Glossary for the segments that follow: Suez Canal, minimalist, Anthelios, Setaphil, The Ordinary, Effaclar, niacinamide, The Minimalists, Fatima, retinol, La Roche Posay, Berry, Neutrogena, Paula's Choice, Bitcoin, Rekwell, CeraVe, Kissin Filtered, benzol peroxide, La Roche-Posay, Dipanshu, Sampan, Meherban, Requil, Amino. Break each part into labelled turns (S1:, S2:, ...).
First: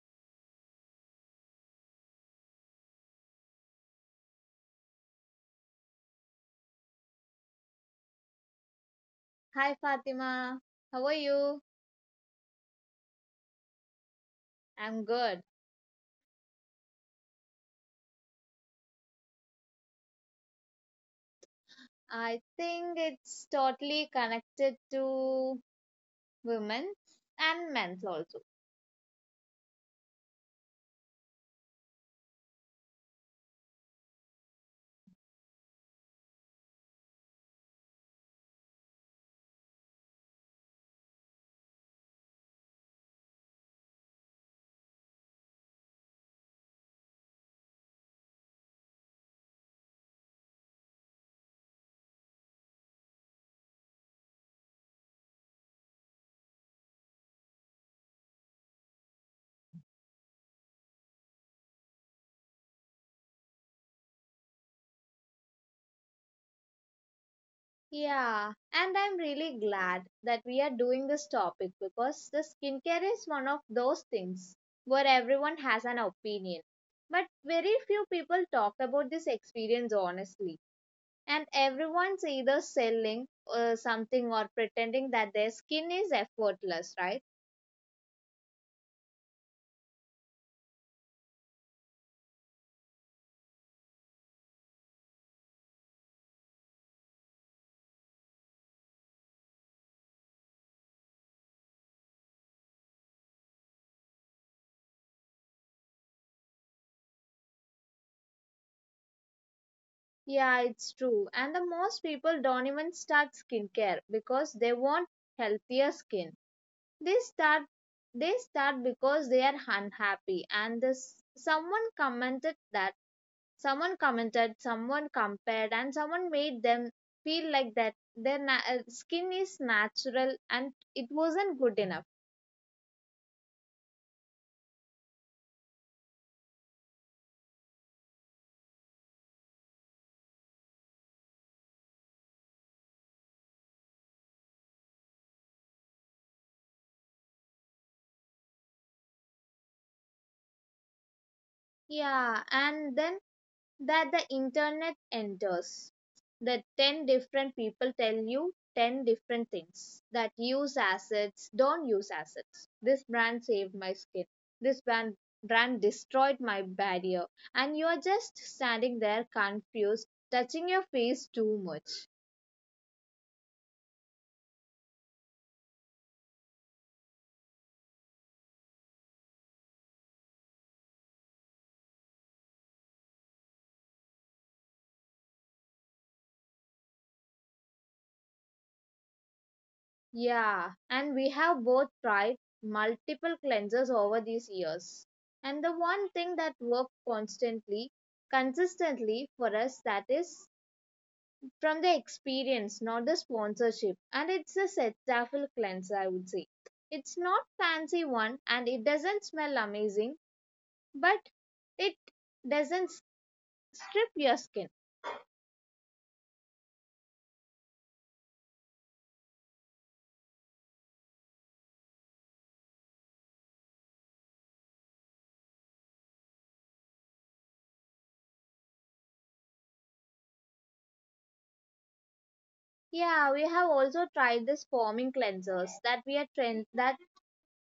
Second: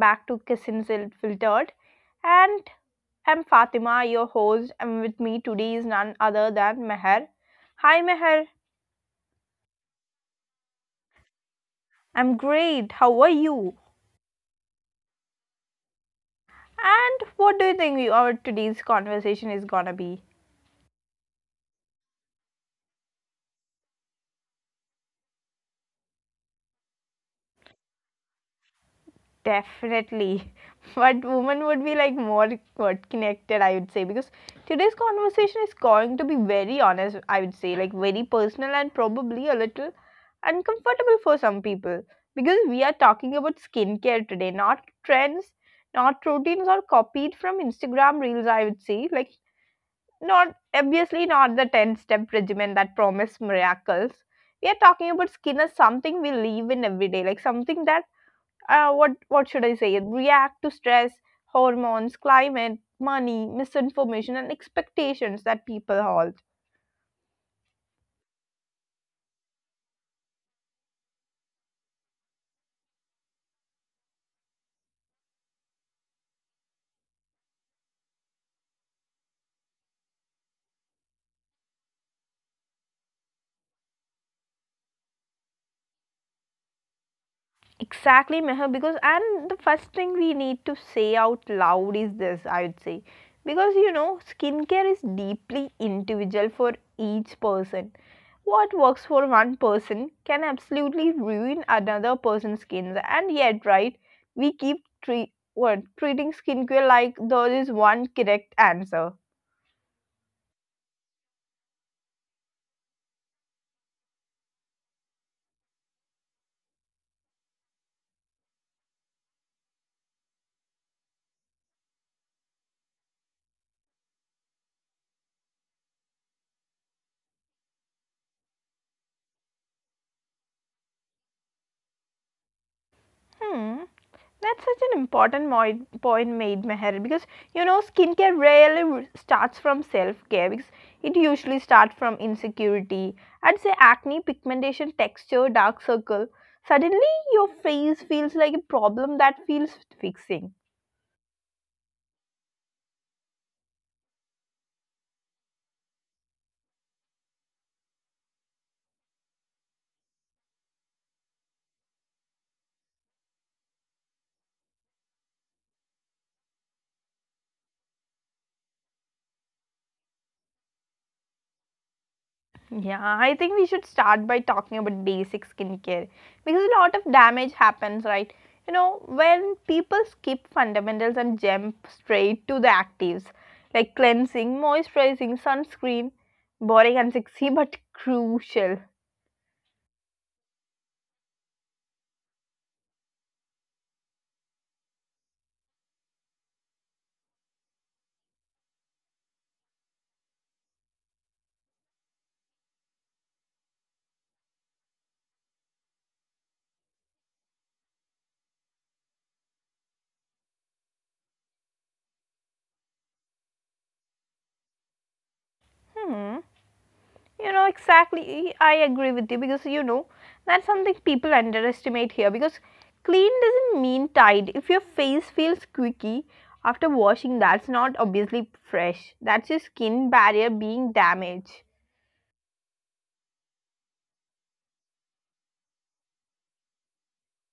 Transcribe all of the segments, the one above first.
S1: back to Kissin Filtered. And I'm Fatima, your host, and with me today is none other than Meher. Hi, Meher.
S2: Hi Fatima, how are you?
S1: I'm great. How are you?
S2: I'm good.
S1: And what do you think our today's conversation is gonna be?
S2: I think it's totally connected to women and men also.
S1: Definitely. But women would be like more what connected, I would say, because today's conversation is going to be very honest, I would say, like very personal and probably a little uncomfortable for some people. Because we are talking about skincare today, not trends, not routines or copied from Instagram reels, I would say. Like not obviously not the 10 step regimen that promise miracles. We are talking about skin as something we live in every day, like something that what should I say? React to stress, hormones, climate, money, misinformation, and expectations that people hold.
S2: Yeah, and I'm really glad that we are doing this topic because the skincare is one of those things where everyone has an opinion. But very few people talk about this experience honestly. And everyone's either selling something or pretending that their skin is effortless, right?
S1: Exactly, Meher. Because and the first thing we need to say out loud is this. I would say, because you know, skincare is deeply individual for each person. What works for one person can absolutely ruin another person's skin. And yet, right, we keep treat, what, treating skincare like there is one correct answer.
S2: Yeah, it's true. And the most people don't even start skincare because they want healthier skin. They start they start because they are unhappy. And this someone commented that someone compared, and someone made them feel like that their skin is natural and it wasn't good enough.
S1: Hmm, that's such an important point made, Meher, because you know, skincare starts from self care because it usually starts from insecurity. I'd say acne, pigmentation, texture, dark circle. Suddenly, your face feels like a problem that feels fixing.
S2: Yeah, and then that the internet enters. The 10 different people tell you 10 different things that use acids, don't use acids. This brand saved my skin. This brand destroyed my barrier. And you are just standing there confused, touching your face too much.
S1: Yeah, I think we should start by talking about basic skincare because a lot of damage happens, right? You know, when people skip fundamentals and jump straight to the actives like cleansing, moisturizing, sunscreen, boring and sexy but crucial.
S2: Yeah, and we have both tried multiple cleansers over these years. And the one thing that worked constantly consistently for us that is from the experience, not the sponsorship. And it's a setaphil cleanser, I would say. It's not fancy one and it doesn't smell amazing, but it doesn't strip your skin.
S1: Hmm. You know, exactly. I agree with you because you know that's something people underestimate here because clean doesn't mean tidy. If your face feels squeaky after washing, that's not obviously fresh. That's your skin barrier being damaged.
S2: Yeah, we have also tried this foaming cleansers that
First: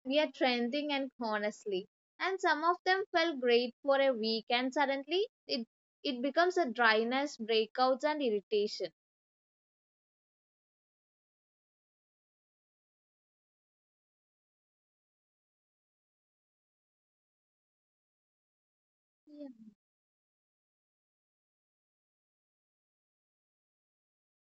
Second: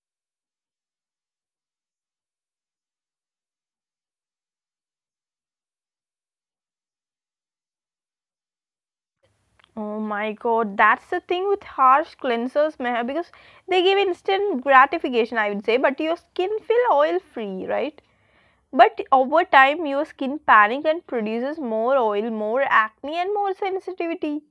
S2: we are trending and honestly. And some of them felt great for a week and suddenly it becomes a dryness, breakouts and irritation.
S1: Oh my god, that's the thing with harsh cleansers, Meher, because they give instant gratification, I would say, but your skin feel oil free, right? But over
S2: Yeah.
S1: time, your skin panic and produces more oil, more acne, and more sensitivity.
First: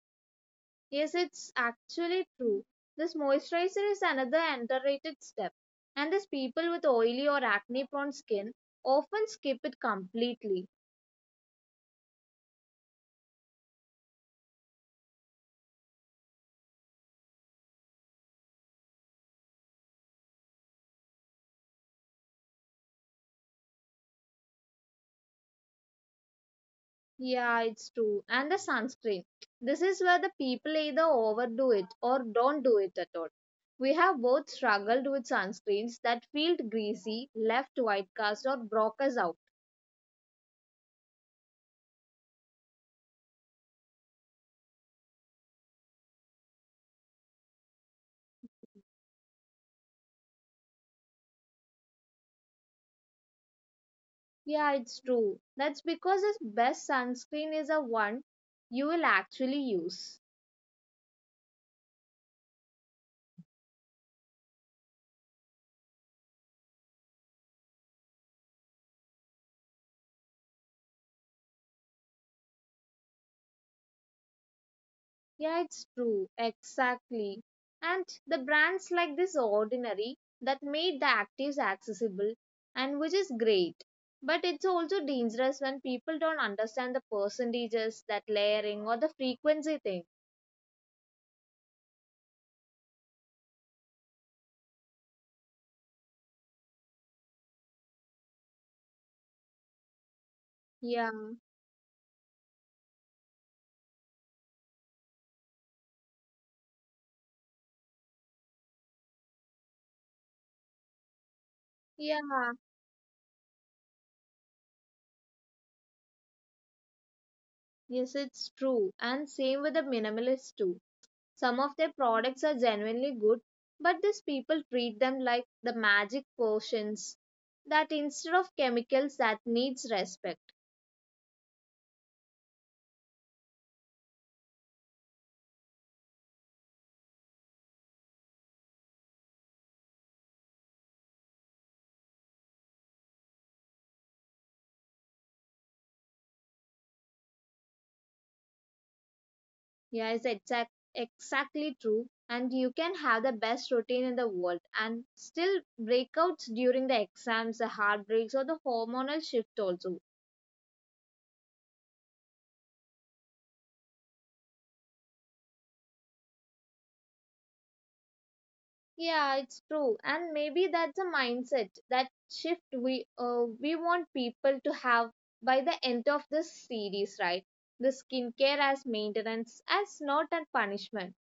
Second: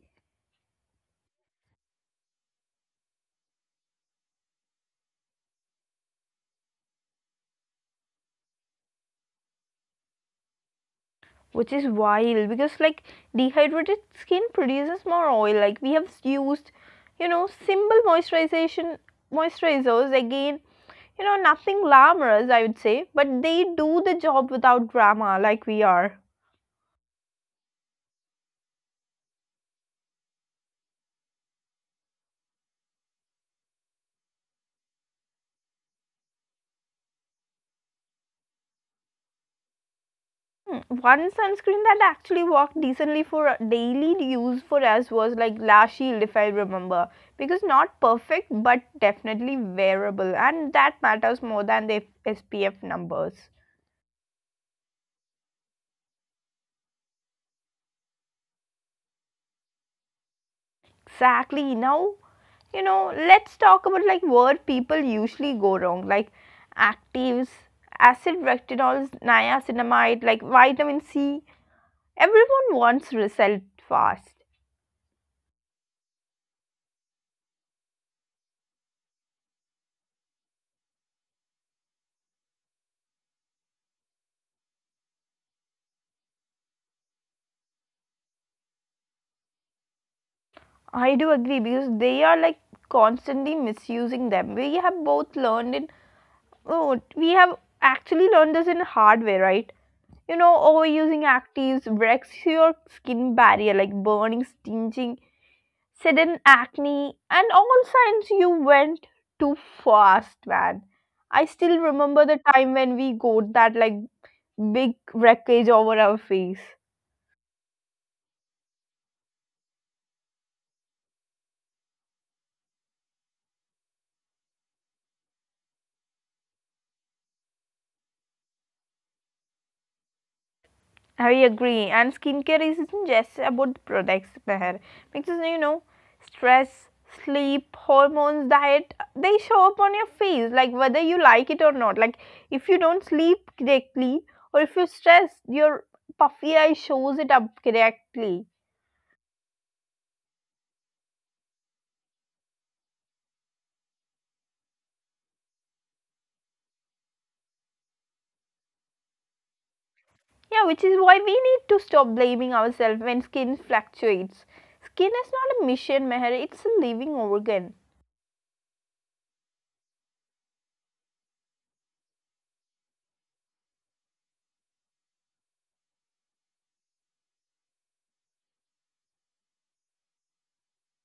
S2: Yes, it's actually true. This moisturizer is another underrated step, and these people with oily or acne prone skin often skip it completely.
S1: Which is wild because like dehydrated skin produces more oil. Like we have used, you know, simple moisturization moisturizers again, you know, nothing glamorous, I would say, but they do the job without drama like we are.
S2: Yeah, it's true. And the sunscreen. This is where the people either overdo it or don't do it at all. We have both struggled with sunscreens that feel greasy, left white cast, or broke us out.
S1: Hmm, one sunscreen that actually worked decently for daily use for us was like lash shield if I remember, because not perfect but definitely wearable, and that matters more than the spf numbers.
S2: Yeah, it's true. That's because the best sunscreen is the one you will actually use.
S1: Exactly. Now, you know, let's talk about like where people usually go wrong, like actives, acid, retinols, niacinamide, like vitamin c. Everyone wants result fast.
S2: Yeah, it's true. Exactly. And the brands like this ordinary that made the actives accessible and which is great. But it's also dangerous when people don't understand the percentages, that layering or the frequency thing.
S1: I do agree because they are like constantly misusing them. We have both learned in, oh, we have actually learned this in hard way, right? You know,
S2: Yeah.
S1: overusing actives wrecks your skin barrier, like burning, stinging, sudden acne, and all signs you went too fast, man. I still
S2: Yeah.
S1: remember the time when we got that like big wreckage over our face.
S2: Yes, it's true. And same with the minimalists too. Some of their products are genuinely good, but these people treat them like the magic potions that instead of chemicals that needs respect.
S1: I agree. And skincare isn't just about products, Meher. Because you know, stress, sleep, hormones, diet, they show up on your face, like whether you like it or not. Like if you don't sleep correctly or if you stress, your puffy eye shows it up correctly.
S2: Yeah, it's exactly true. And you can have the best routine in the world and still breakouts during the exams, the heartbreaks, or the hormonal shift also.
S1: Yeah, which is why we need to stop blaming ourselves when skin fluctuates. Skin is not a mission, Meher, it's a living organ.
S2: Yeah, it's true. And maybe that's a mindset, that shift we want people to have by the end of this series, right? The skincare as maintenance, as not a punishment.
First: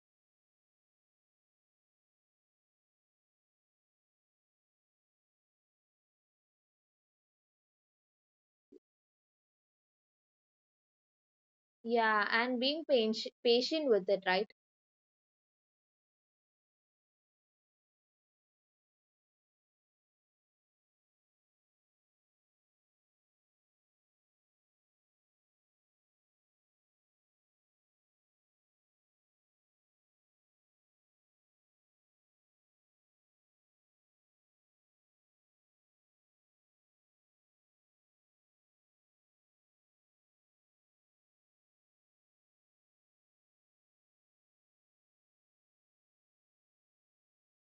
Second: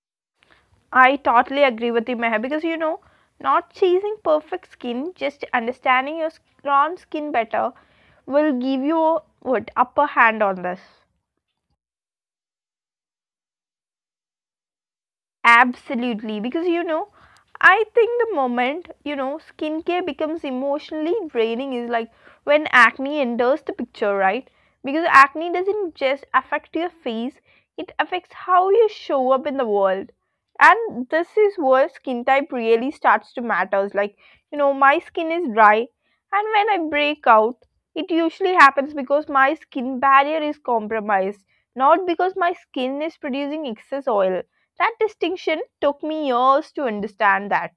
S1: I totally agree with you, Meher, because you know, not chasing perfect skin, just understanding your own skin better will give you what upper hand on this.
S2: Yeah, and being patient with it, right?
S1: Absolutely, because you know, I think the moment you know skincare becomes emotionally draining is like when acne enters the picture, right? Because acne doesn't just affect your face, it affects how you show up in the world. And this is where skin type really starts to matters. Like, you know, my skin is dry, and when I break out, it usually happens because my skin barrier is compromised, not because my skin is producing excess oil. That distinction took me years to understand that.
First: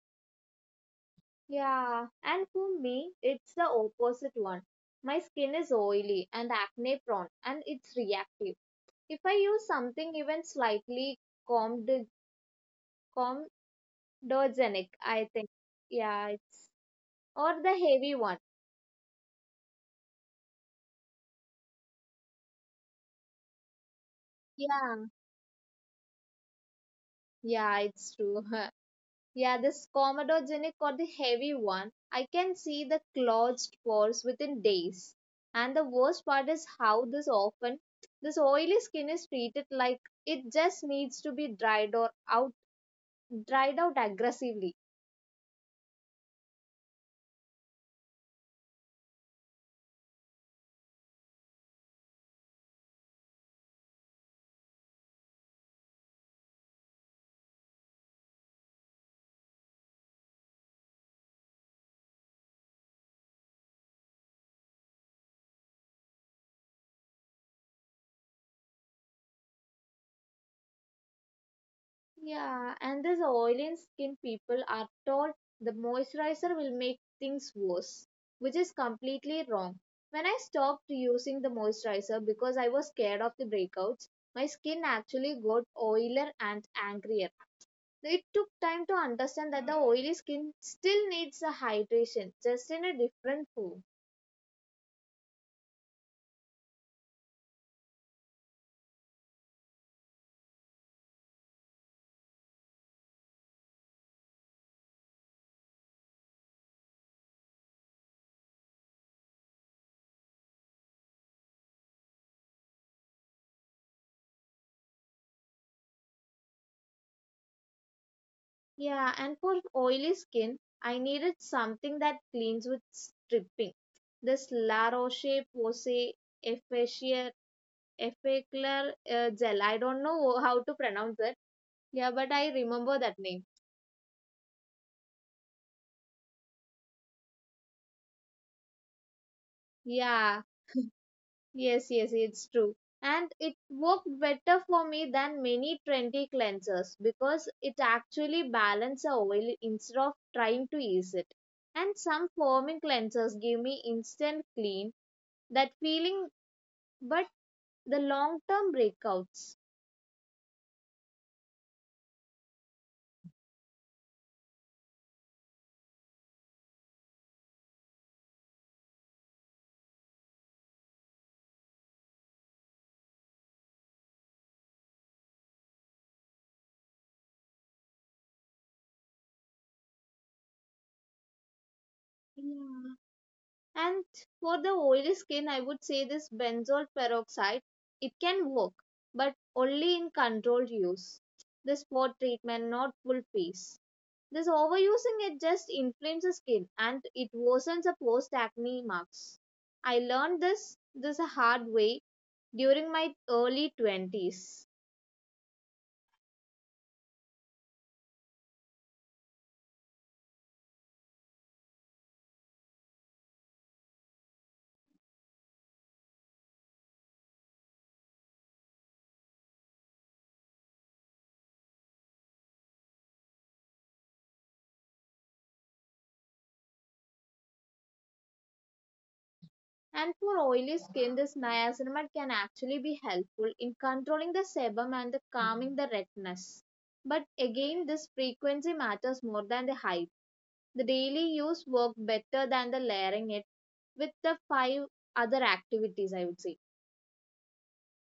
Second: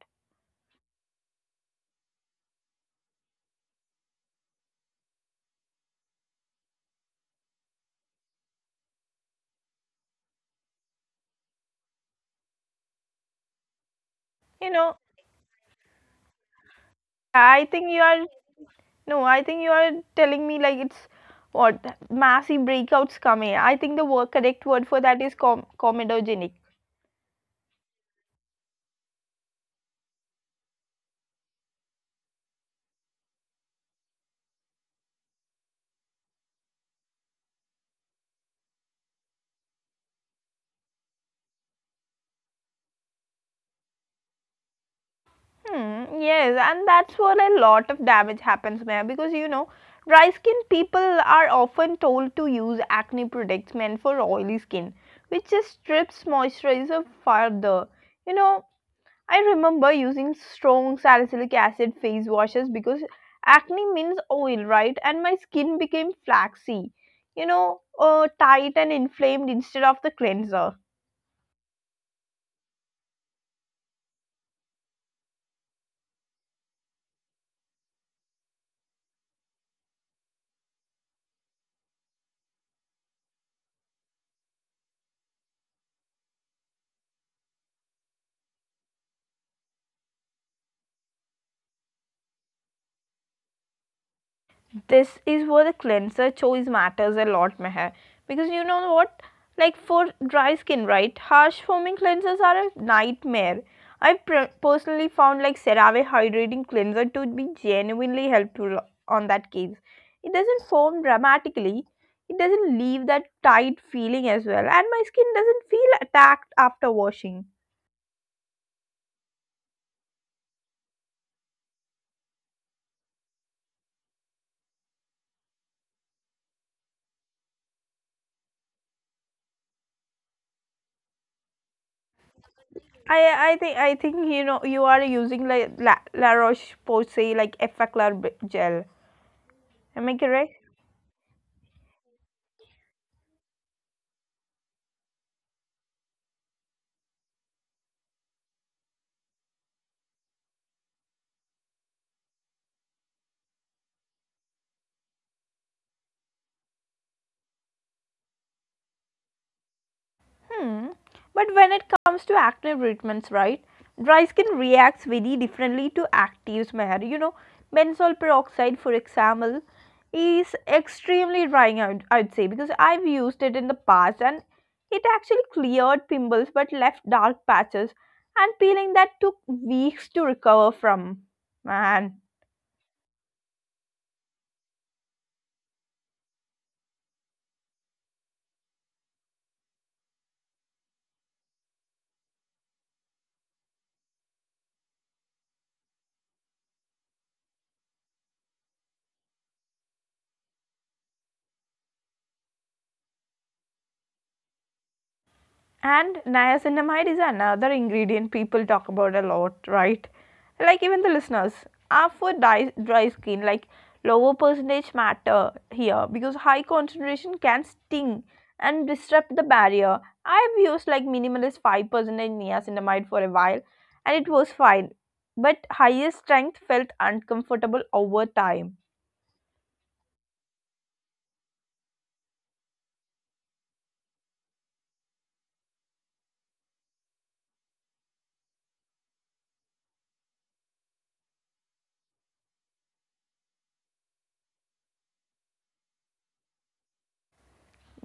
S2: Yeah, and for me, it's the opposite one. My skin is oily and acne prone, and it's reactive. If I use something even slightly comd comedogenic,
S1: You
S2: I
S1: know,
S2: think, yeah, it's or the
S1: I
S2: heavy one.
S1: think you are, no, I think you are telling me like it's what massive breakouts come in. I think the word, correct
S2: Yeah,
S1: word for that is comedogenic.
S2: yeah, it's true. Yeah, this Commodore Genic or the heavy one, I can see the closed pores within days. And the worst part is how this often, this oily skin is treated like it just needs to be dried out aggressively.
S1: Hmm, yes, and that's where a lot of damage happens, man. Because you know, dry skin people are often told to use acne products meant for oily skin, which just strips moisturizer further. You know, I remember using strong salicylic acid face washes because acne means oil, right? And my skin became flaxy, you know, tight and inflamed instead of the cleanser.
S2: Yeah, and these oily skin people are told the moisturizer will make things worse, which is completely wrong. When I stopped using the moisturizer because I was scared of the breakouts, my skin actually got oilier and angrier. So, it took time to understand that the oily skin still needs a hydration, just in a different form.
S1: This is where the cleanser choice matters a lot, Meher. Because you know what? Like for dry skin, right? Harsh foaming cleansers are a nightmare. I've personally found like CeraVe hydrating cleanser to be genuinely helpful on that case. It doesn't foam dramatically. It doesn't leave that tight feeling as well, and my skin doesn't feel attacked after washing.
S2: Yeah, and for oily skin, I needed something that cleans with stripping. This La Roche Posay Effaceur Effaclar Gel. I don't know how to pronounce it. Yeah, but I remember that
S1: I
S2: name.
S1: I think you know you are using like La Roche Posay like gel. Am I
S2: Yeah,
S1: correct?
S2: yes, yes, it's true. And it worked better for me than many trendy cleansers because it actually balanced the oil instead of trying to ease it. And some foaming cleansers give me instant clean, that feeling, but the long term breakouts.
S1: Hmm. But when it comes to acne treatments, right? Dry skin reacts very differently to active smear. You know, benzol peroxide, for example, is extremely drying. I'd say because I've used it in the past and it actually cleared pimples but left dark patches. And peeling that took weeks to recover from. Man.
S2: Yeah. And for the oily skin, I would say this benzoyl peroxide, it can work, but only in controlled use. The spot treatment, not full face. This overusing it just inflames the skin and it worsens the post acne marks. I learned this a hard way during my early 20s.
S1: And niacinamide is another ingredient people talk about a lot, right? Like even the listeners are for dry skin. Like lower percentage matter here because high concentration can sting and disrupt the barrier. I've used like minimalist 5% niacinamide for a while, and it was fine, but higher strength felt uncomfortable over time.
S2: And for oily skin, this niacinamide can actually be helpful in controlling the sebum and the calming the redness. But again, this frequency matters more than the hype. The daily use works better than the layering it with the five other activities, I would say.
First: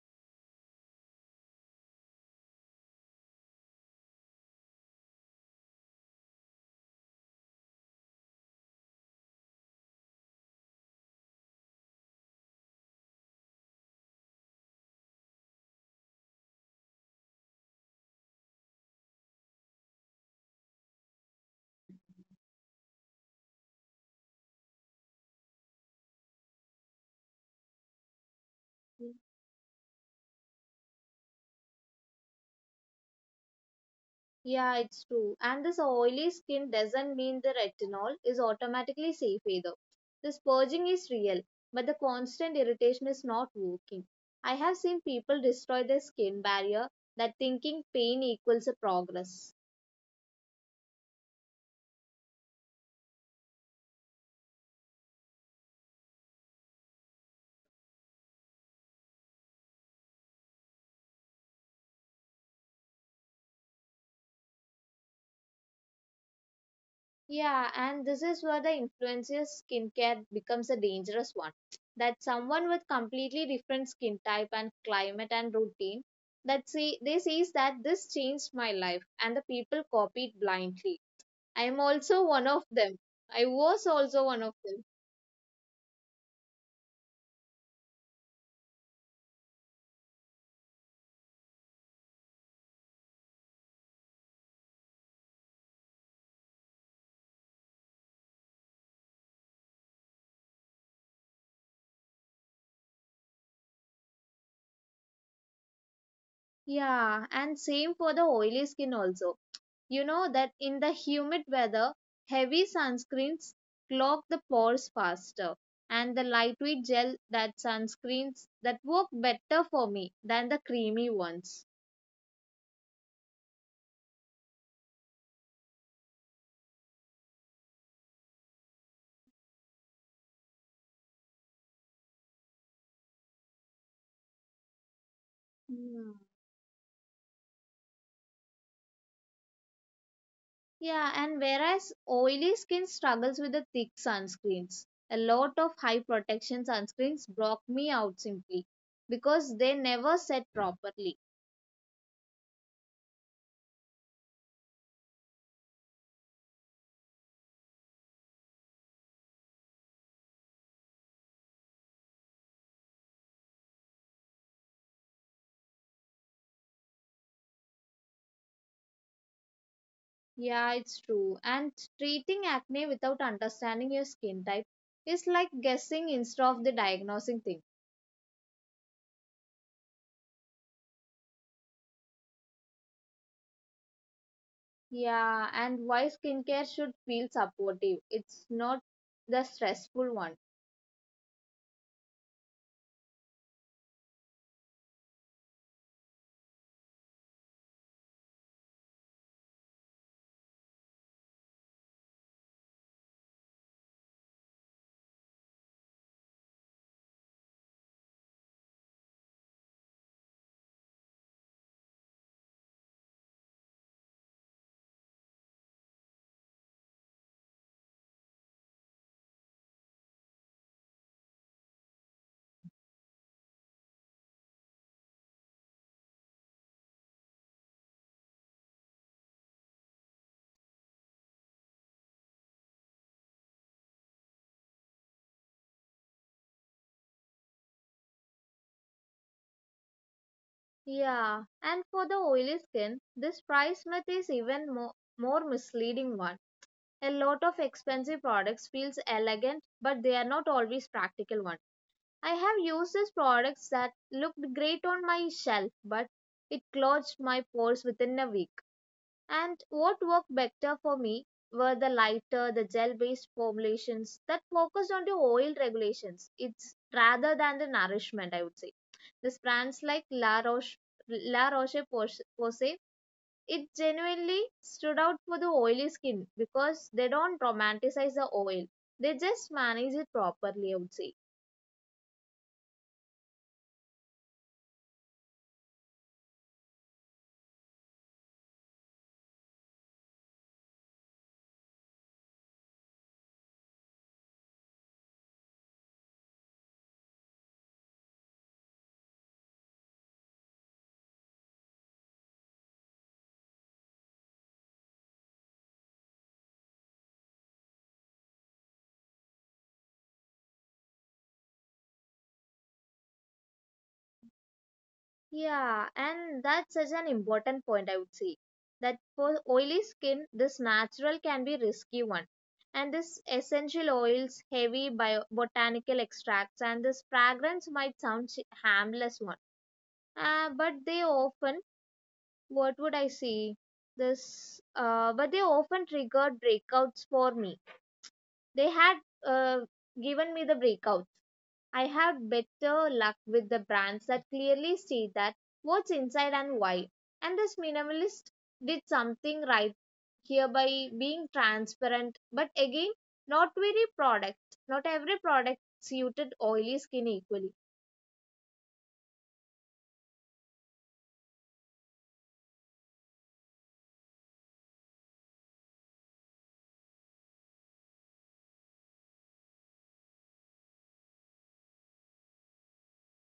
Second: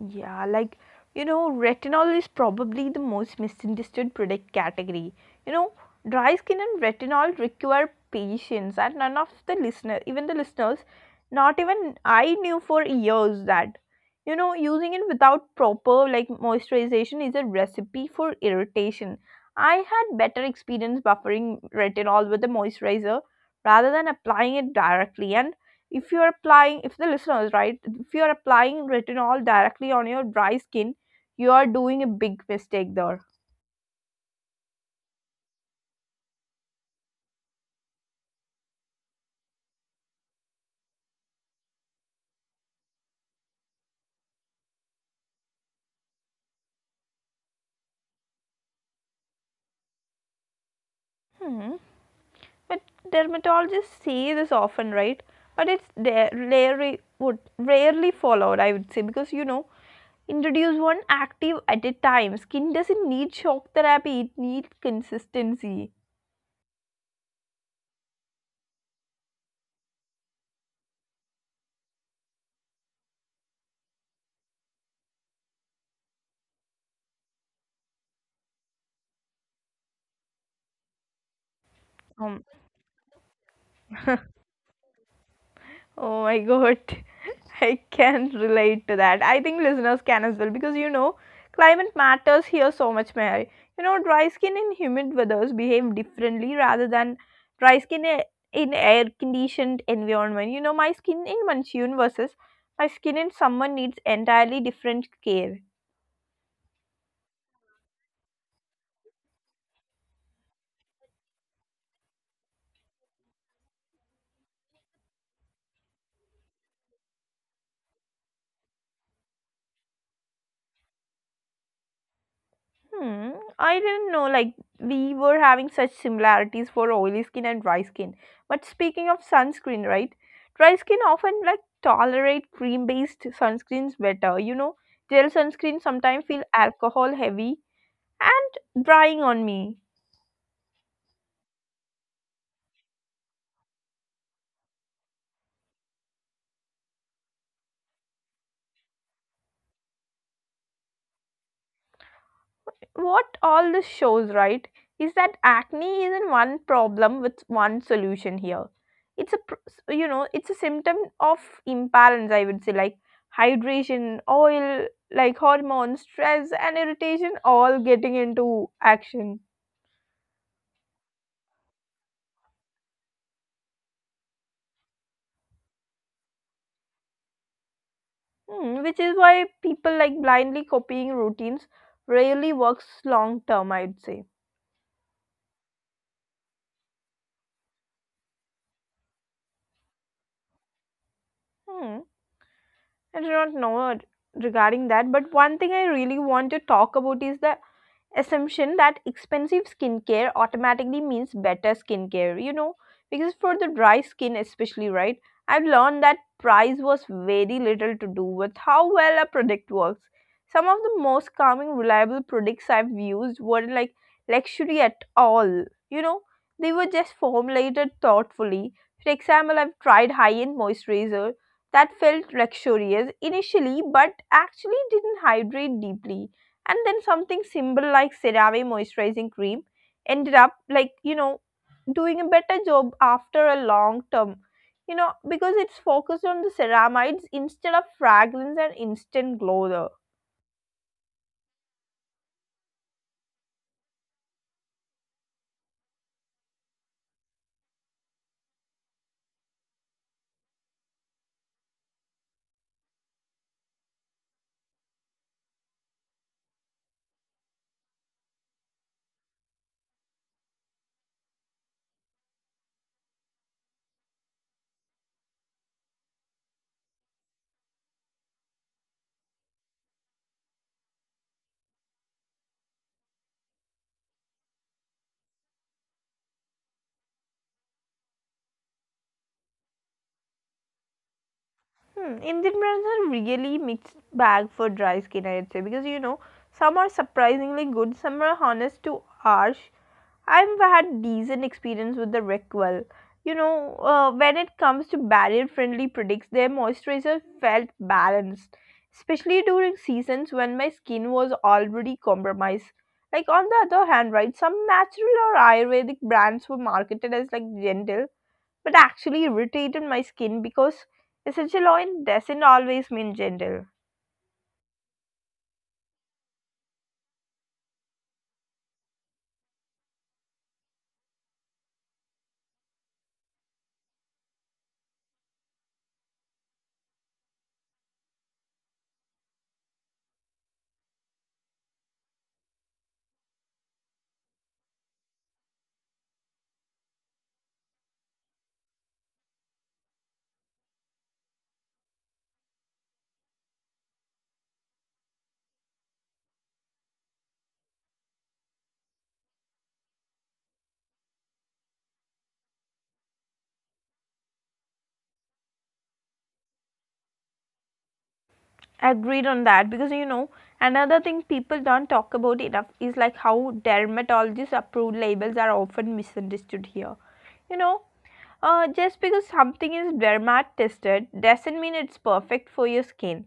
S1: Yeah, like you know, retinol is probably the most misunderstood product category. You know, dry skin and retinol require patience, and none of the listener, even the listeners, not even I knew for years that you know using it without proper like moisturization is a recipe for irritation. I had better experience buffering retinol with a moisturizer rather than applying it directly, and if you're applying, if the listeners right, if you're applying retinol directly on your dry skin, you are doing a big mistake there.
S2: Yeah, it's true. And this oily skin doesn't mean the retinol is automatically safe either. The purging is real, but the constant irritation is not working. I have seen people destroy their skin barrier that thinking pain equals a progress.
S1: Hmm. But dermatologists say this often, right, but it's rarely would rarely followed, I would say, because you know, introduce one active at a time. Skin doesn't need shock therapy, it needs consistency.
S2: Yeah, and this is where the influencer skincare becomes a dangerous one. That someone with completely different skin type and climate and routine that see they says that this changed my life and the people copied blindly. I'm also
S1: um,
S2: one of them. I was also one of them.
S1: oh my god, I can relate to that. I think listeners can as well because you know, climate matters here so much, Mary. You know, dry skin in humid weathers behave differently rather than dry skin i- in air conditioned environment. You know, my skin in monsoon versus my skin in summer needs entirely different care.
S2: Yeah, and same for the oily skin also. You know that in the humid weather, heavy sunscreens clog the pores faster. And the lightweight gel that sunscreens that work better for me than the creamy ones.
S1: Hmm, I didn't know like we were having such similarities for oily skin and dry skin. But speaking of sunscreen, right? Dry skin often like tolerate cream-based sunscreens better. You know, gel sunscreen
S2: Hmm.
S1: sometimes feel alcohol heavy and drying on me.
S2: Yeah, and whereas oily skin struggles with the thick sunscreens, a lot of high protection sunscreens block me out simply because they never set properly.
S1: What all this shows, right, is that acne isn't one problem with one solution here. It's a, you know, it's a symptom of imbalance, I would say, like hydration, oil, like hormones, stress, and irritation all getting into action.
S2: Yeah, it's true. And treating acne without understanding your skin type is like guessing instead of the diagnosing thing.
S1: Hmm, which is why people like blindly copying routines rarely works long term, I'd say.
S2: Yeah, and why skincare should feel supportive. It's not the stressful one.
S1: Hmm, I do not know regarding that, but one thing I really want to talk about is the assumption that expensive skincare automatically means better skincare, you know, because for the dry skin, especially, right, I've learned that price was very little to do with how well a product works. Some of the most calming, reliable products I've used weren't like luxury at all, you know, they were just formulated thoughtfully. For example, I've tried high end moisturizer that felt luxurious initially but actually didn't hydrate deeply, and then something simple like CeraVe moisturizing cream ended up like you know doing a better job after a long term, you know, because it's focused on the ceramides instead of fragrance and instant glow though.
S2: Yeah, and for the oily skin, this price myth is even more misleading one. A lot of expensive products feels elegant, but they are not always practical one. I have uses products that looked great on my shelf, but it clogged my pores within a week. And what worked better for me were the lighter, the gel-based formulations that focused on the oil regulations. It's rather than the nourishment, I would say. This brands like La Roche Posay, it genuinely stood out for the oily skin because they don't romanticize the oil. They just manage it properly, I would say.
S1: Hmm, Indian brands are really mixed bag for dry skin, I'd say, because you know some are surprisingly good, some are honest to harsh. I've had decent experience with the Rekwell. You know, when it comes to barrier-friendly products, their moisturizer felt balanced, especially during seasons when my skin was already compromised. Like on the other hand, right, some natural or Ayurvedic brands were marketed as like gentle, but actually irritated my skin because essential oil doesn't always mean gentle.
S2: Yeah, and that's such an important point, I would say. That for oily skin, this natural can be risky one. And this essential oils, heavy bio botanical extracts, and this fragrance might sound harmless one. But they often, what would I say? This, but they often triggered breakouts for me. They had uh, given me the breakouts. I have better luck with the brands that clearly state that what's inside and why. And this minimalist did something right here by being transparent, but again, not very product. Not every product suited oily skin equally.
S1: Agreed on that. Because you know Another thing people don't talk about enough is like how dermatologists approved labels are often misunderstood here. you know just because something is dermat tested doesn't mean it's perfect for your skin.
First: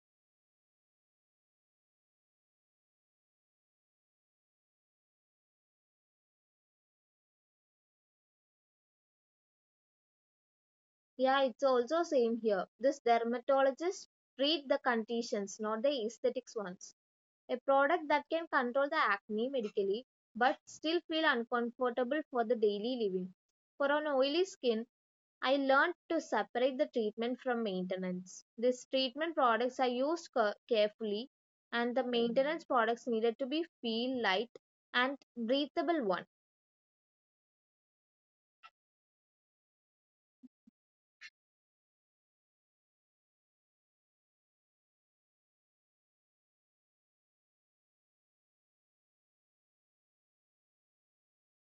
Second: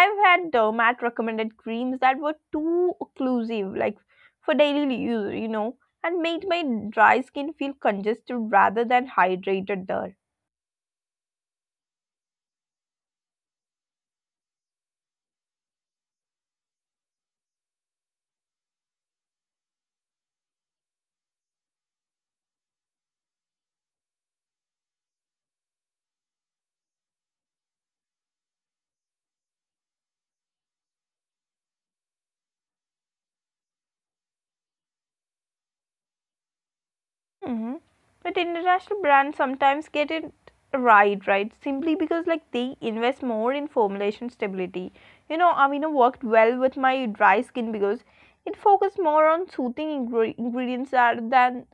S1: I've had dermat recommended creams that were too occlusive, like for daily use, and made my dry skin feel congested rather than hydrated there.
S2: Yeah, it's also same here. This dermatologist treat the conditions, not the aesthetics ones. A product that can control the acne medically, but still feel uncomfortable for the daily living. For an oily skin, I learned to separate the treatment from maintenance. These treatment products are used carefully, and the maintenance products needed to be feel light and breathable one.
S1: Mhm. But international brands sometimes get it right, right? Simply because like they invest more in formulation stability. You know, Amino worked well with my dry skin because it focused more on ingredients rather than,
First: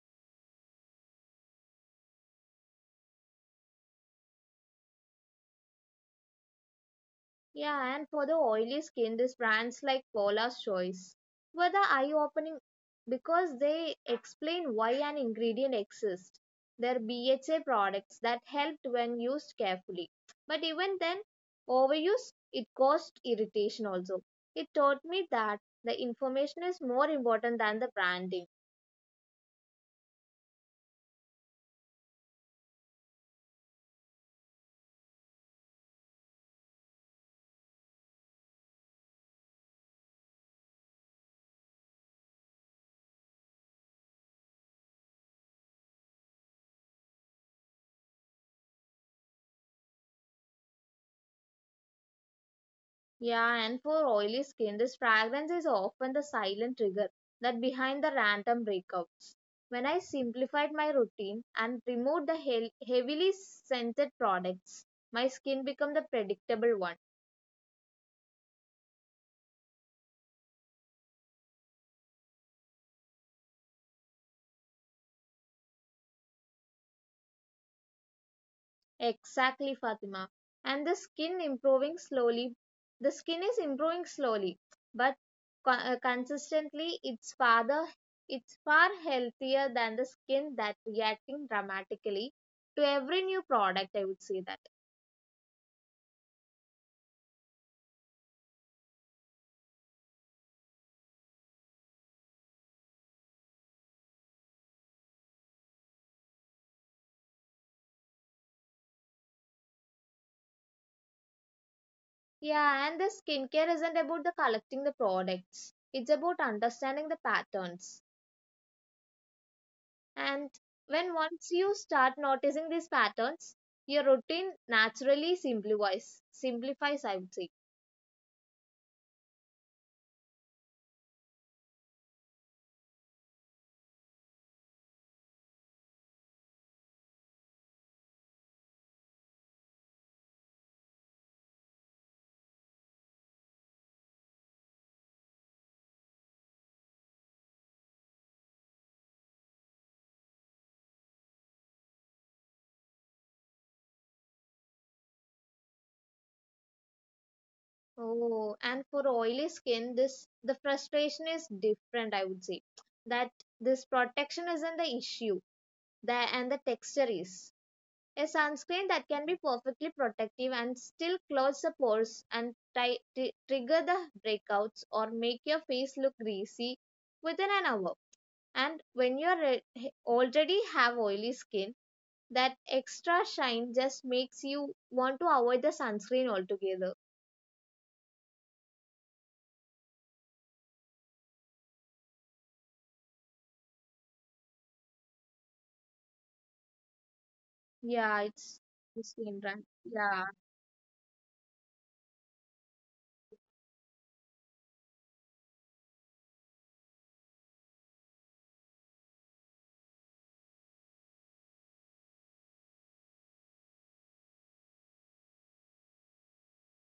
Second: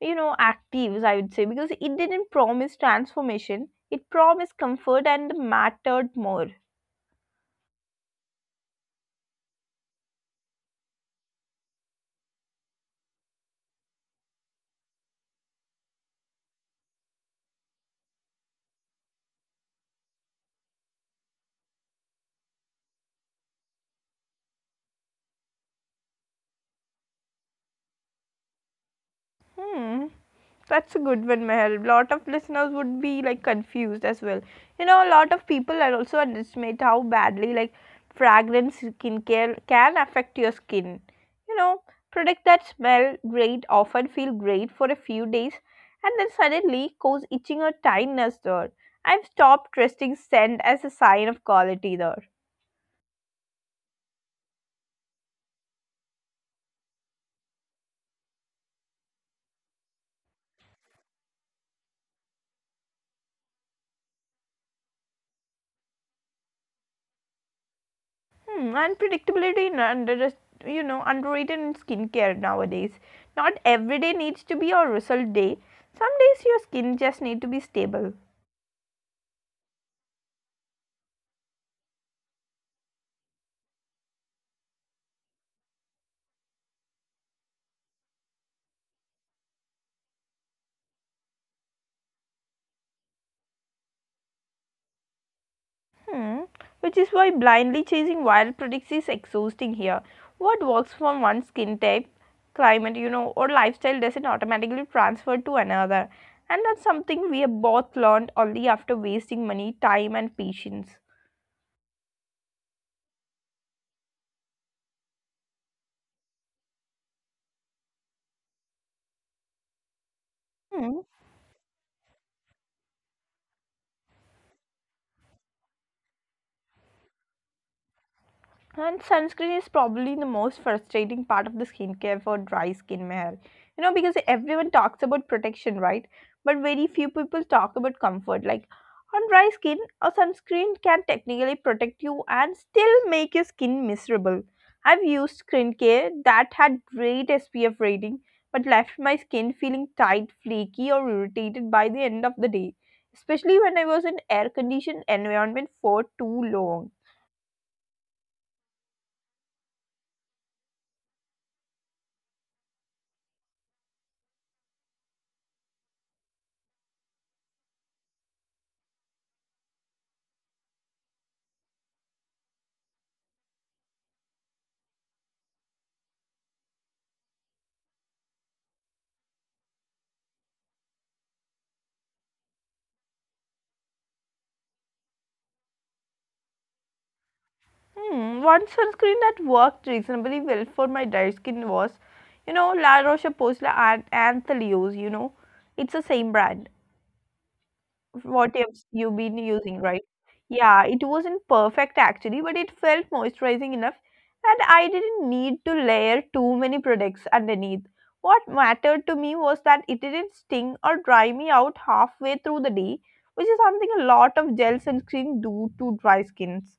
S1: you know, actives. I would say because it didn't promise transformation. It promised comfort and mattered more.
S2: Yeah, and for the oily skin, these brands like Paula's Choice were the eye-opening because they explain why an ingredient exists. They're BHA products that helped when used carefully. But even then, overuse, it caused irritation also. It taught me that the information is more important than the branding.
S1: Hmm. That's a good one, Meher. Lot of listeners would be like confused as well. You know, a lot of people are also underestimate how badly like fragrance skincare can affect your skin. You know, products that smell great often feel great for a few days and then suddenly cause itching or tiredness there. I've stopped trusting scent as a sign of quality there.
S2: Yeah, and for oily skin, this fragrance is often the silent trigger that behind the random breakouts. When I simplified my routine and removed the heavily scented products, my skin became the predictable one.
S1: Hmm, and predictability in under just, you know, underrated in skincare nowadays. Not every day needs to be your result day. Some days your skin just need to be stable.
S2: Exactly, Fatima. And the skin improving slowly. The skin is improving slowly, but consistently, it's far healthier than the skin that reacting dramatically to every new product, I would say that.
S1: Hmm, which is why blindly chasing wild products is exhausting here. What works for one skin type, climate, you know, or lifestyle doesn't automatically transfer to another. And that's something we have both learned only after wasting money, time, and patience.
S2: Yeah, and the skincare isn't about the collecting the products. It's about understanding the patterns. And
S1: Hmm,
S2: when once you start noticing these patterns, your routine naturally simplifies. Simplifies, I would say.
S1: and sunscreen is probably the most frustrating part of the skincare for dry skin, Meher. You know, because everyone talks about protection, right? But very few people talk about comfort. Like on dry skin, a sunscreen can technically protect you and still make your skin miserable. I've used skincare that had great SPF rating but left my skin feeling tight, flaky, or irritated by the end of the day, especially when I was in air conditioned environment for too long.
S2: Oh, and for oily skin, this the frustration is different, I would say. That this protection isn't the issue. The and the texture is. A sunscreen that can be perfectly protective and still close the pores and trigger the breakouts or make your face look greasy within an hour. And when you already have oily skin, that extra shine just makes you want to avoid the sunscreen altogether.
S1: Hmm, one sunscreen that worked reasonably well for my dry skin was, you know, La Roche-Posay and Anthelios, you know. It's the same brand.
S2: Yeah,
S1: What
S2: it's
S1: else
S2: the
S1: you've
S2: skin
S1: been
S2: brand.
S1: using, right?
S2: Yeah.
S1: Yeah, it wasn't perfect actually, but it felt moisturizing enough and I didn't need to layer too many products underneath. What mattered to me was that it didn't sting or dry me out halfway through the day, which is something a lot of gel sunscreen do to dry skins.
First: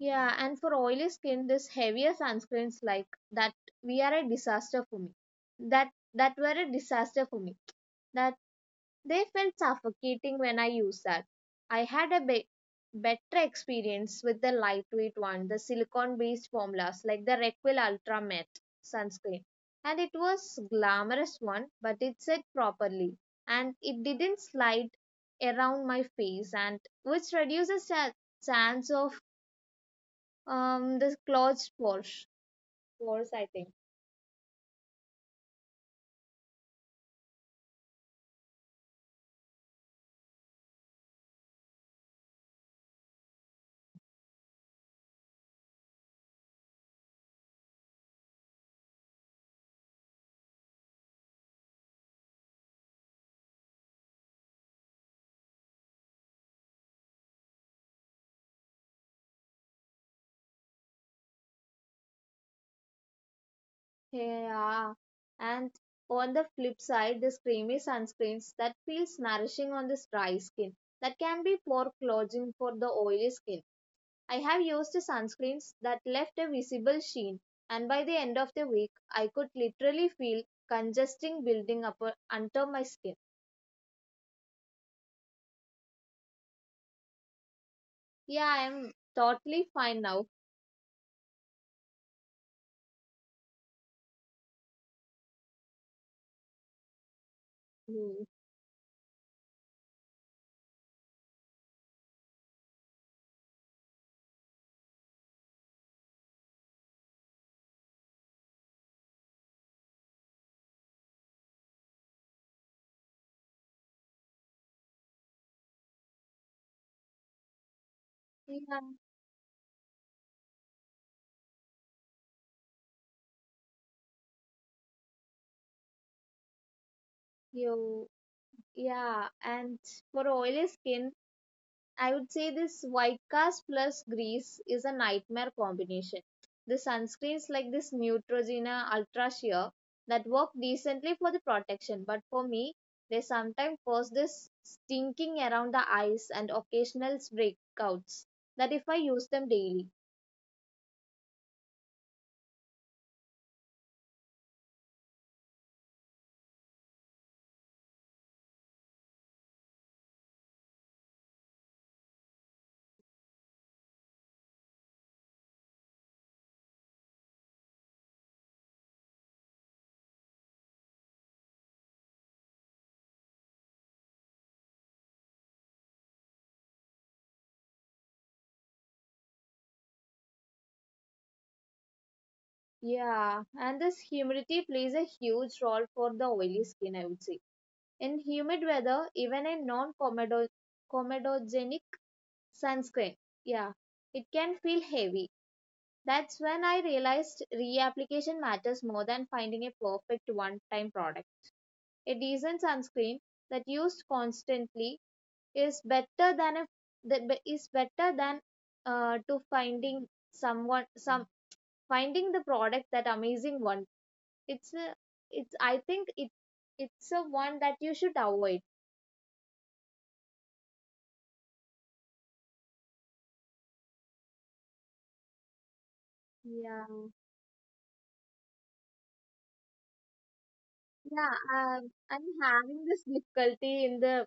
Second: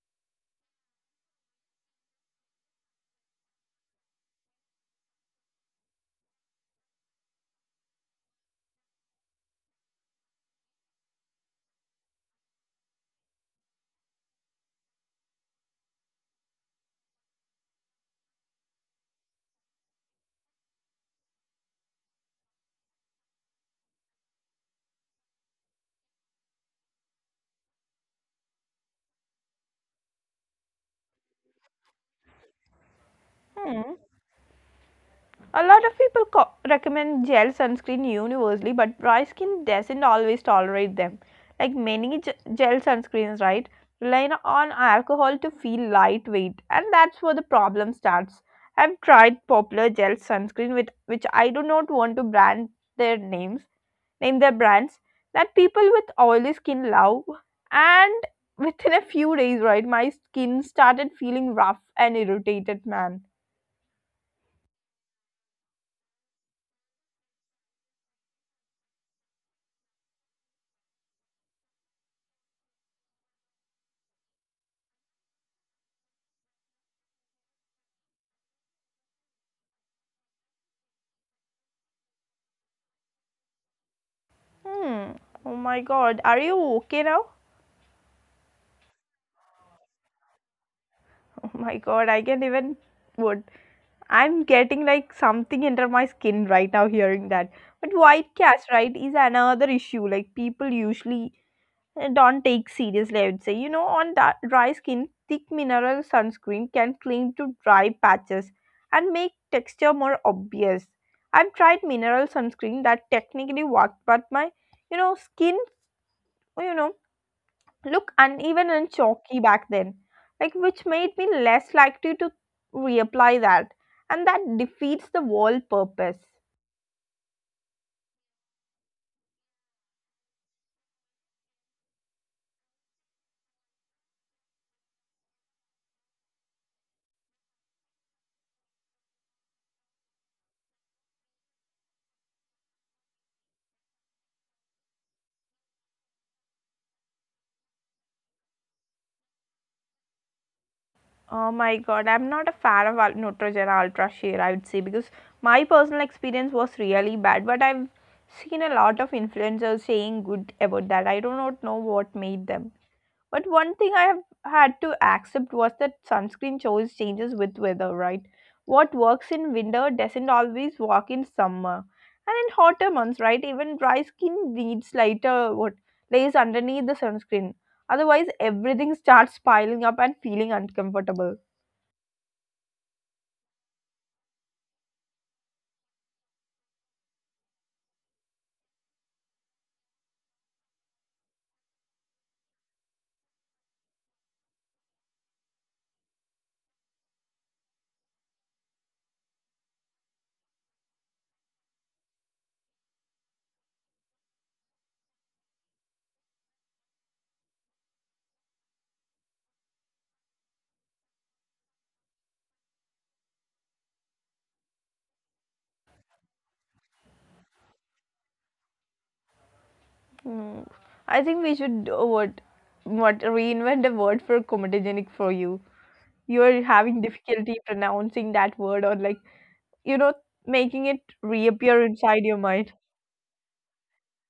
S2: Yeah, and for oily skin, this heavier sunscreens like that we are a disaster for me. That that were a disaster for me. That They felt suffocating when I used that. I had a better experience with the lightweight one, the silicone based formulas like the Requil Ultra Matte sunscreen. And it was glamorous one, but it set properly and it didn't slide around my face and which reduces the chance of the clogged pores I think.
S1: Hmm. A lot of people recommend gel sunscreen universally, but dry skin doesn't always tolerate them. Like many gel sunscreens, right, rely on alcohol to feel lightweight, and that's where the problem starts. I've tried popular gel sunscreen with which I do not want to brand their names, name their brands, that people with oily skin love, and within a few days, right, my skin started feeling rough and irritated, man.
S2: Yeah. And on the flip side, this creamy sunscreens that feels nourishing on this dry skin that can be poor clothing for the oily skin. I have used sunscreens that left a visible sheen, and by the end of the week, I could literally feel congesting building up under my skin.
S1: Hmm. Oh my god. Are you okay now?
S2: Yeah, I'm totally fine now.
S1: Oh my god. I can't even. Would. I'm getting like something under my skin right now hearing that. But
S2: Hmm.
S1: white cast, right, is another issue. Like people usually don't take seriously. I would say. You know, on dry skin, thick mineral sunscreen can cling to dry patches and make texture more obvious. I've tried mineral sunscreen that technically worked, but my, you know, skin, you know, look uneven
S2: Yeah,
S1: and chalky back then, like which made me less likely to reapply that, and that defeats the wall purpose.
S2: you, yeah, and for oily skin, I would say this white cast plus grease is a nightmare combination. The sunscreens like this Neutrogena Ultra Sheer that work decently for the protection, but for me, they sometimes cause this stinking around the eyes and occasional breakouts that if I use them daily.
S1: Oh my god, I'm not a fan of Neutrogena Ultra Sheer, I would say, because my personal experience was really bad, but I've seen a lot of influencers saying good about that. I do not know what made them. But one thing I have had to accept was that sunscreen choice changes with weather, right? What works in winter doesn't always work in summer. And in hotter months, right, even dry skin needs lighter what lays underneath the sunscreen. Otherwise, everything starts piling up and feeling uncomfortable.
S2: Yeah, and this humidity plays a huge role for the oily skin, I would say. In humid weather, even a non comedogenic sunscreen, yeah, it can feel heavy. That's when I realized reapplication matters more than finding a perfect one time product. A decent sunscreen that used constantly is better than a that is better than to finding someone some finding the product that amazing one. It's a, it's I think it it's a one that you should avoid.
S1: Hmm. I think we should what reinvent a word for comedogenic for you. You're
S2: Yeah.
S1: having difficulty pronouncing that word, or like, you know, making it
S2: Yeah,
S1: reappear inside
S2: I'm
S1: your mind.
S2: having this difficulty in the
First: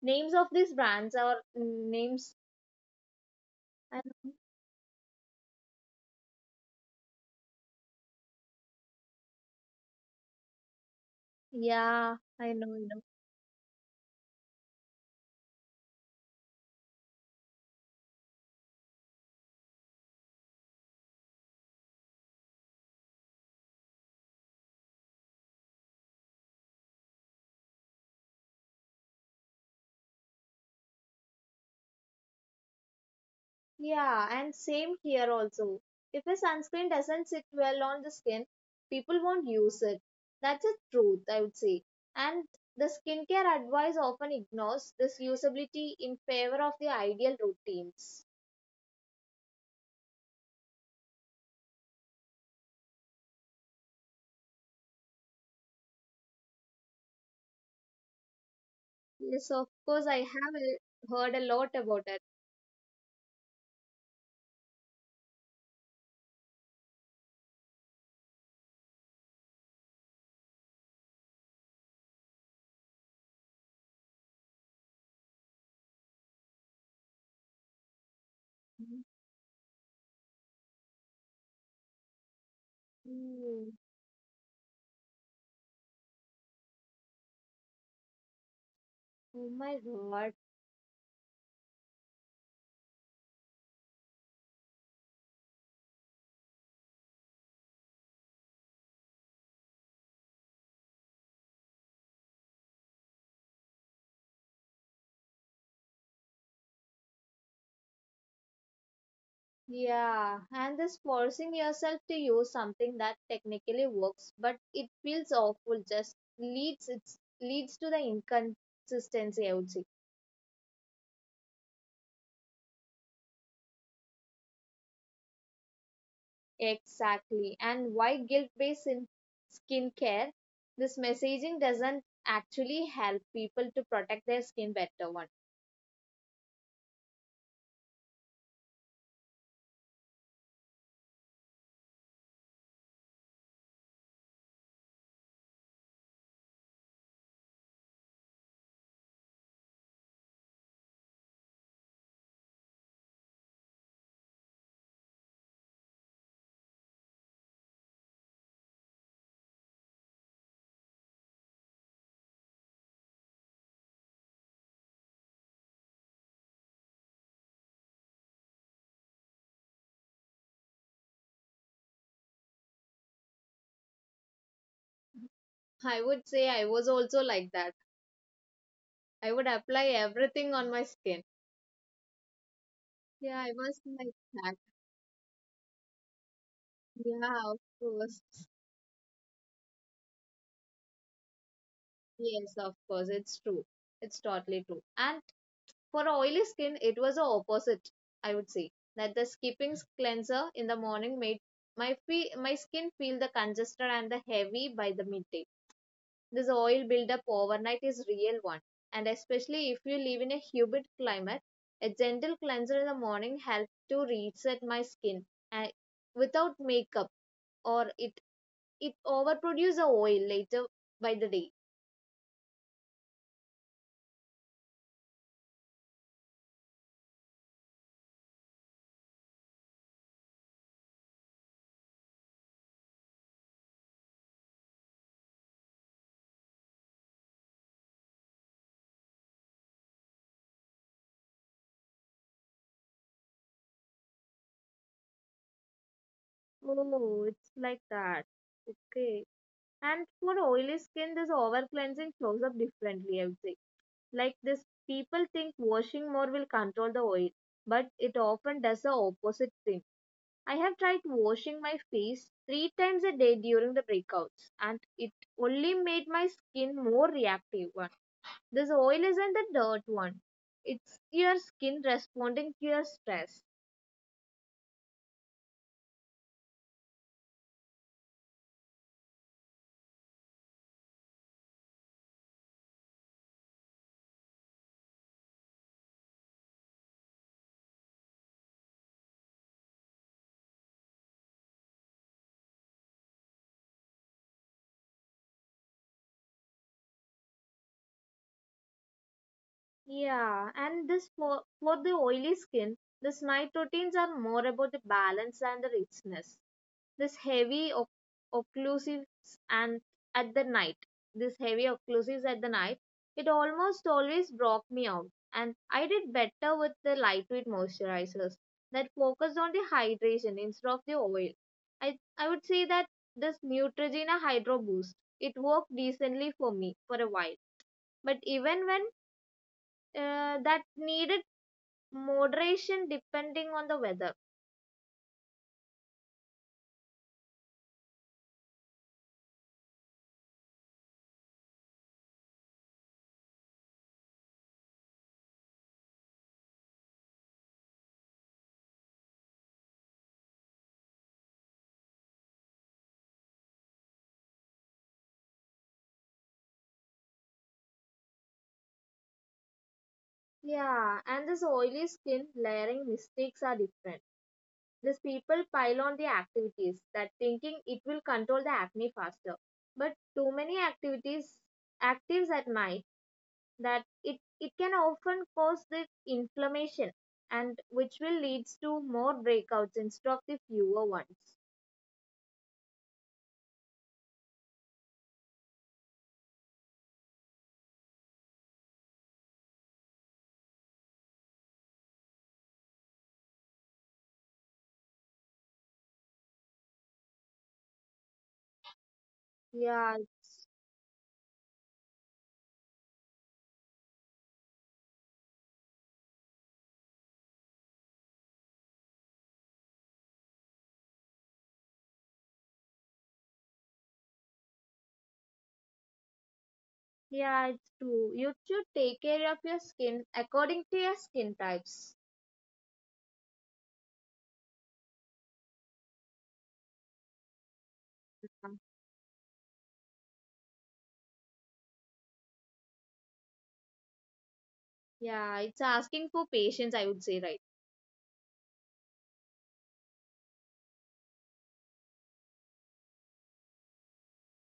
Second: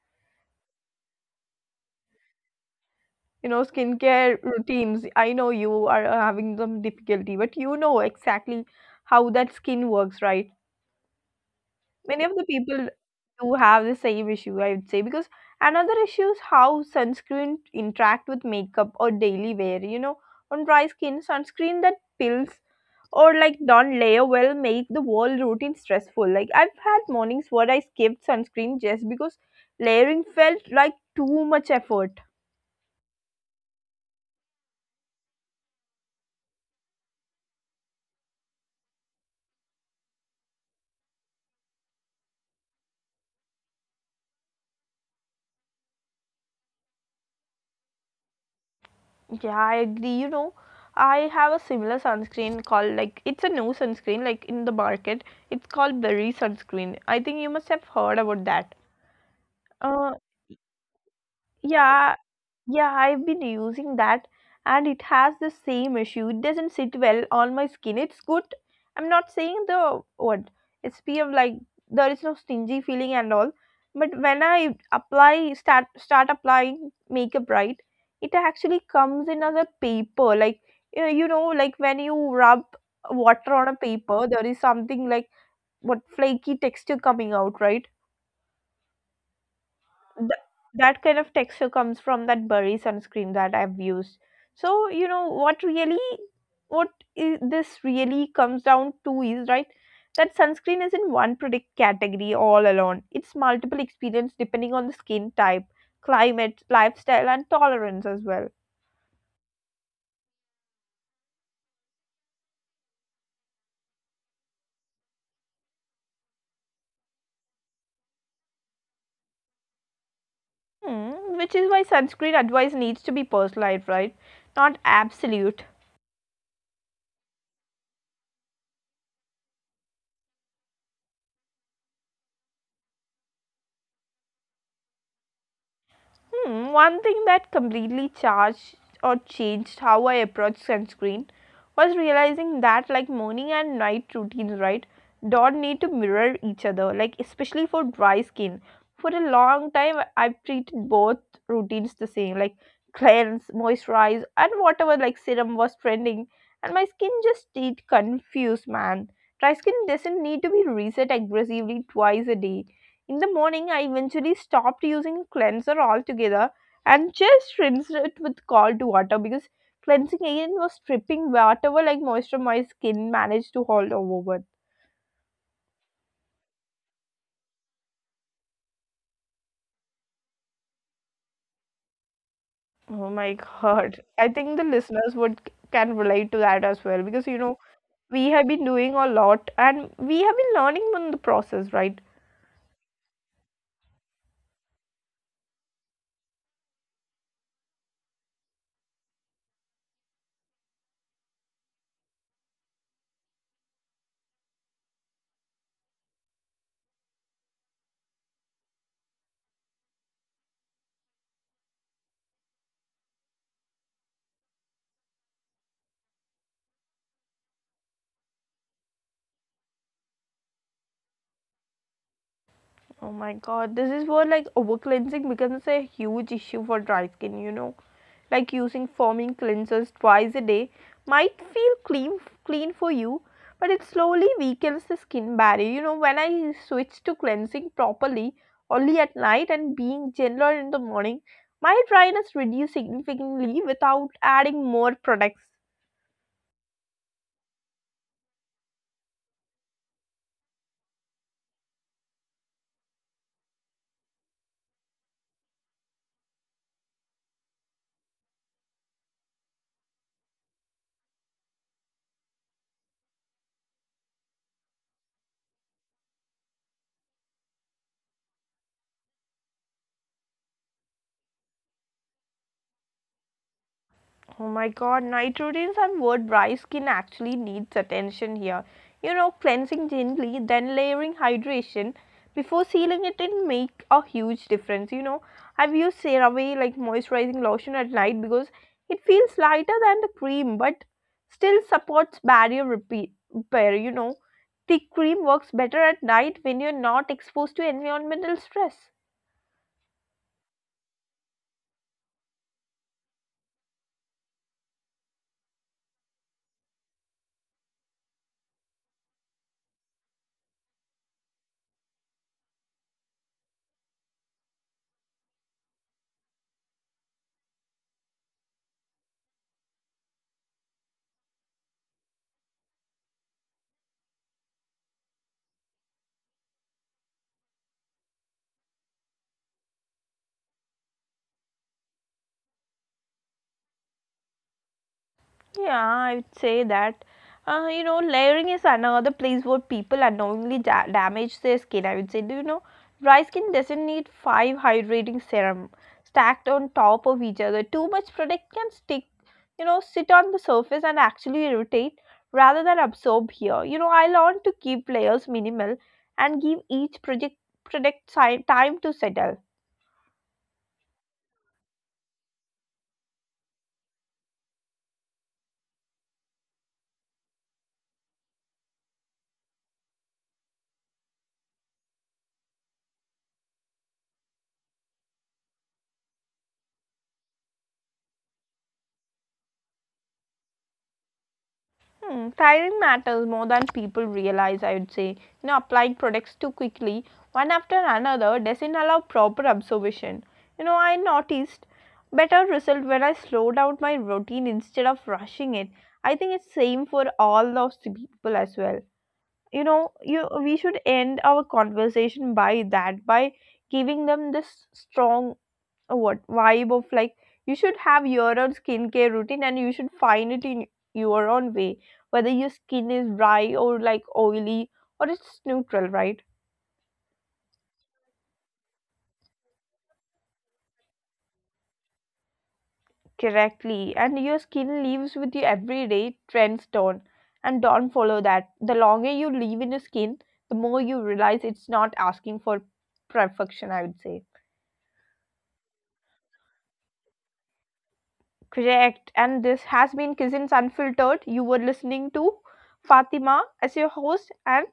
S2: names of these brands or names.
S1: You know, skincare routines. I know you are having some difficulty, but you know exactly how that skin works, right?
S2: Yeah,
S1: Many of the
S2: I know, I
S1: people
S2: know.
S1: do have the same issue, I would say, because another issue is how sunscreen interact with makeup or daily wear. You know, on dry skin, sunscreen that peels or like non-layer will make the whole routine stressful. Like I've had mornings where I skipped sunscreen just because layering felt like too much effort.
S2: Yeah, and same here also. If a sunscreen doesn't sit well on the skin, people won't use it. That's the truth, I would say. And the skincare advice often ignores this usability in favor of the ideal routines.
S1: Yeah, I agree. You know, I have a similar sunscreen called, like it's a new sunscreen like in the market. It's called Berry sunscreen. I think you must have heard about that.
S2: Yes, of course,
S1: Uh,
S2: I have heard a lot about
S1: yeah,
S2: it.
S1: Yeah, I've been using that and it has the same issue. It doesn't sit well on my skin. It's good. I'm not saying the what SPF, like there is no stingy feeling and all. But when I apply start applying makeup, right, it actually comes in as a paper. Like you know, like when you rub water on a
S2: Mm.
S1: paper, there is something like what flaky texture coming out, right?
S2: Oh my
S1: th-
S2: god.
S1: that kind of texture comes from that Burry sunscreen that I've used. So you know what really, what this really comes down to is, right, that sunscreen isn't one product category all alone. It's multiple experience depending on the skin type, climate, lifestyle, and tolerance as well.
S2: Yeah, and this forcing yourself to use something that technically works, but it feels awful just leads it leads to the inconsistency, I would say.
S1: Hmm, which is why sunscreen advice needs to be personalized, right? Not absolute.
S2: Exactly. And why guilt-based in skincare? This messaging doesn't actually help people to protect their skin better one.
S1: Hmm, one thing that completely charged or changed how I approached sunscreen was realizing that, like morning and night routines, right, don't need to mirror each other, like, especially for dry skin. For a long time, I've treated both routines the same, like cleanse, moisturize, and whatever like serum was trending, and my skin just stayed confused, man. Dry skin doesn't need to be reset aggressively twice a day. In the morning, I eventually stopped using cleanser altogether and just rinsed it with cold water because cleansing agent was stripping whatever like moisture my skin managed to hold over with.
S2: I would say I was also like that. I would apply everything on my skin.
S1: Oh my
S2: Yeah, I was
S1: god.
S2: like
S1: I think
S2: that.
S1: the listeners would can relate to that as well, because you
S2: Yeah,
S1: know
S2: of course.
S1: we have been doing a lot and we have been learning in the process, right?
S2: Yes, of course, it's true. It's totally true. And for oily skin, it was the opposite, I would say. That the skipping cleanser in the morning made my skin feel the congested and the heavy by the midday. This oil buildup overnight is real one. And especially if you live in a humid climate, a gentle cleanser in the morning helped to reset my skin and without makeup or it overproduce the oil later by the day.
S1: Oh my god, this is where like over cleansing becomes a huge issue for dry skin, you know. Like using foaming cleansers twice a day might feel clean for you, but it slowly weakens the skin barrier. You know, when I switched to cleansing properly only at night and being gentler in the morning, my dryness reduced significantly without adding more products.
S2: Oh, it's like that. Okay. And for oily skin, this over cleansing shows up differently, I would say. Like this, people think washing more will control the oil, but it often does the opposite thing. I have tried washing my face three times a day during the breakouts, and it only made my skin more reactive one. This oil isn't the dirt one. It's your skin responding to your stress.
S1: Oh my god, night routines and word dry skin actually needs attention here. You know, cleansing gently, then layering hydration before sealing it in make a huge difference. You know, I've used CeraVe like moisturizing lotion at night because it feels lighter than the cream but still supports barrier repair. You know, the cream works better at night when you're not exposed to environmental stress.
S2: Yeah, and for the oily skin, this night routines are more about the balance and the richness. This heavy oc- occlusives and at the night, this heavy occlusives at the night, it almost always broke me out. And I did better with the lightweight moisturizers that focused on the hydration instead of the oil. I would say that this Neutrogena Hydro Boost it worked decently for me for a while. But even when that needed moderation depending on the weather.
S1: Yeah, I would say that. You know, layering is another place where people unknowingly damage their skin. I would say, do you know, dry skin doesn't need five hydrating serum stacked on top of each other. Too much product can stick, you know, sit on the surface and actually irritate rather than absorb here. You know, I learned to keep layers minimal and give each project product time to settle.
S2: Yeah, and this oily skin layering mistakes are different. These people pile on the activities that thinking it will control the acne faster. But too many activities actives at night that it can often cause the inflammation and which will leads to more breakouts instead of the fewer ones.
S1: Hmm, timing matters more than people realize, I would say. You know, applying products too quickly, one after another, doesn't allow proper observation. You know, I noticed better result when I slowed down my routine instead of rushing it. I think it's same for all those people as well. You know,
S2: Yeah.
S1: you we should end our conversation by that, by giving them this strong a what vibe of like you should have your own skincare routine and you should find it in your own way, whether your skin is dry or like oily or it's neutral, right?
S2: Yeah, it's true. You should take care of your skin according to your skin types.
S1: Correctly, and your skin lives with you every day. Trends don't, and don't follow that. The longer you live in your skin, the more you realize it's not asking for perfection, I would say.
S2: Yeah, it's asking for patience, I would say, right?
S1: Correct. And this has been Cousins Unfiltered. You were listening to Fatima as your host, and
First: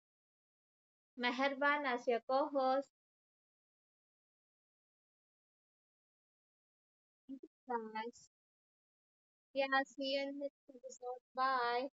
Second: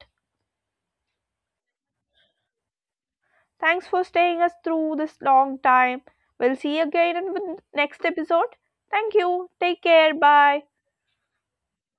S2: Meherban as your co-host.
S1: Thanks for staying us through this long time. We'll see you again in the next
S2: Thanks.
S1: episode. Thank you.
S2: Yeah,
S1: Take
S2: see
S1: care.
S2: you in the
S1: Bye.
S2: next episode. Bye.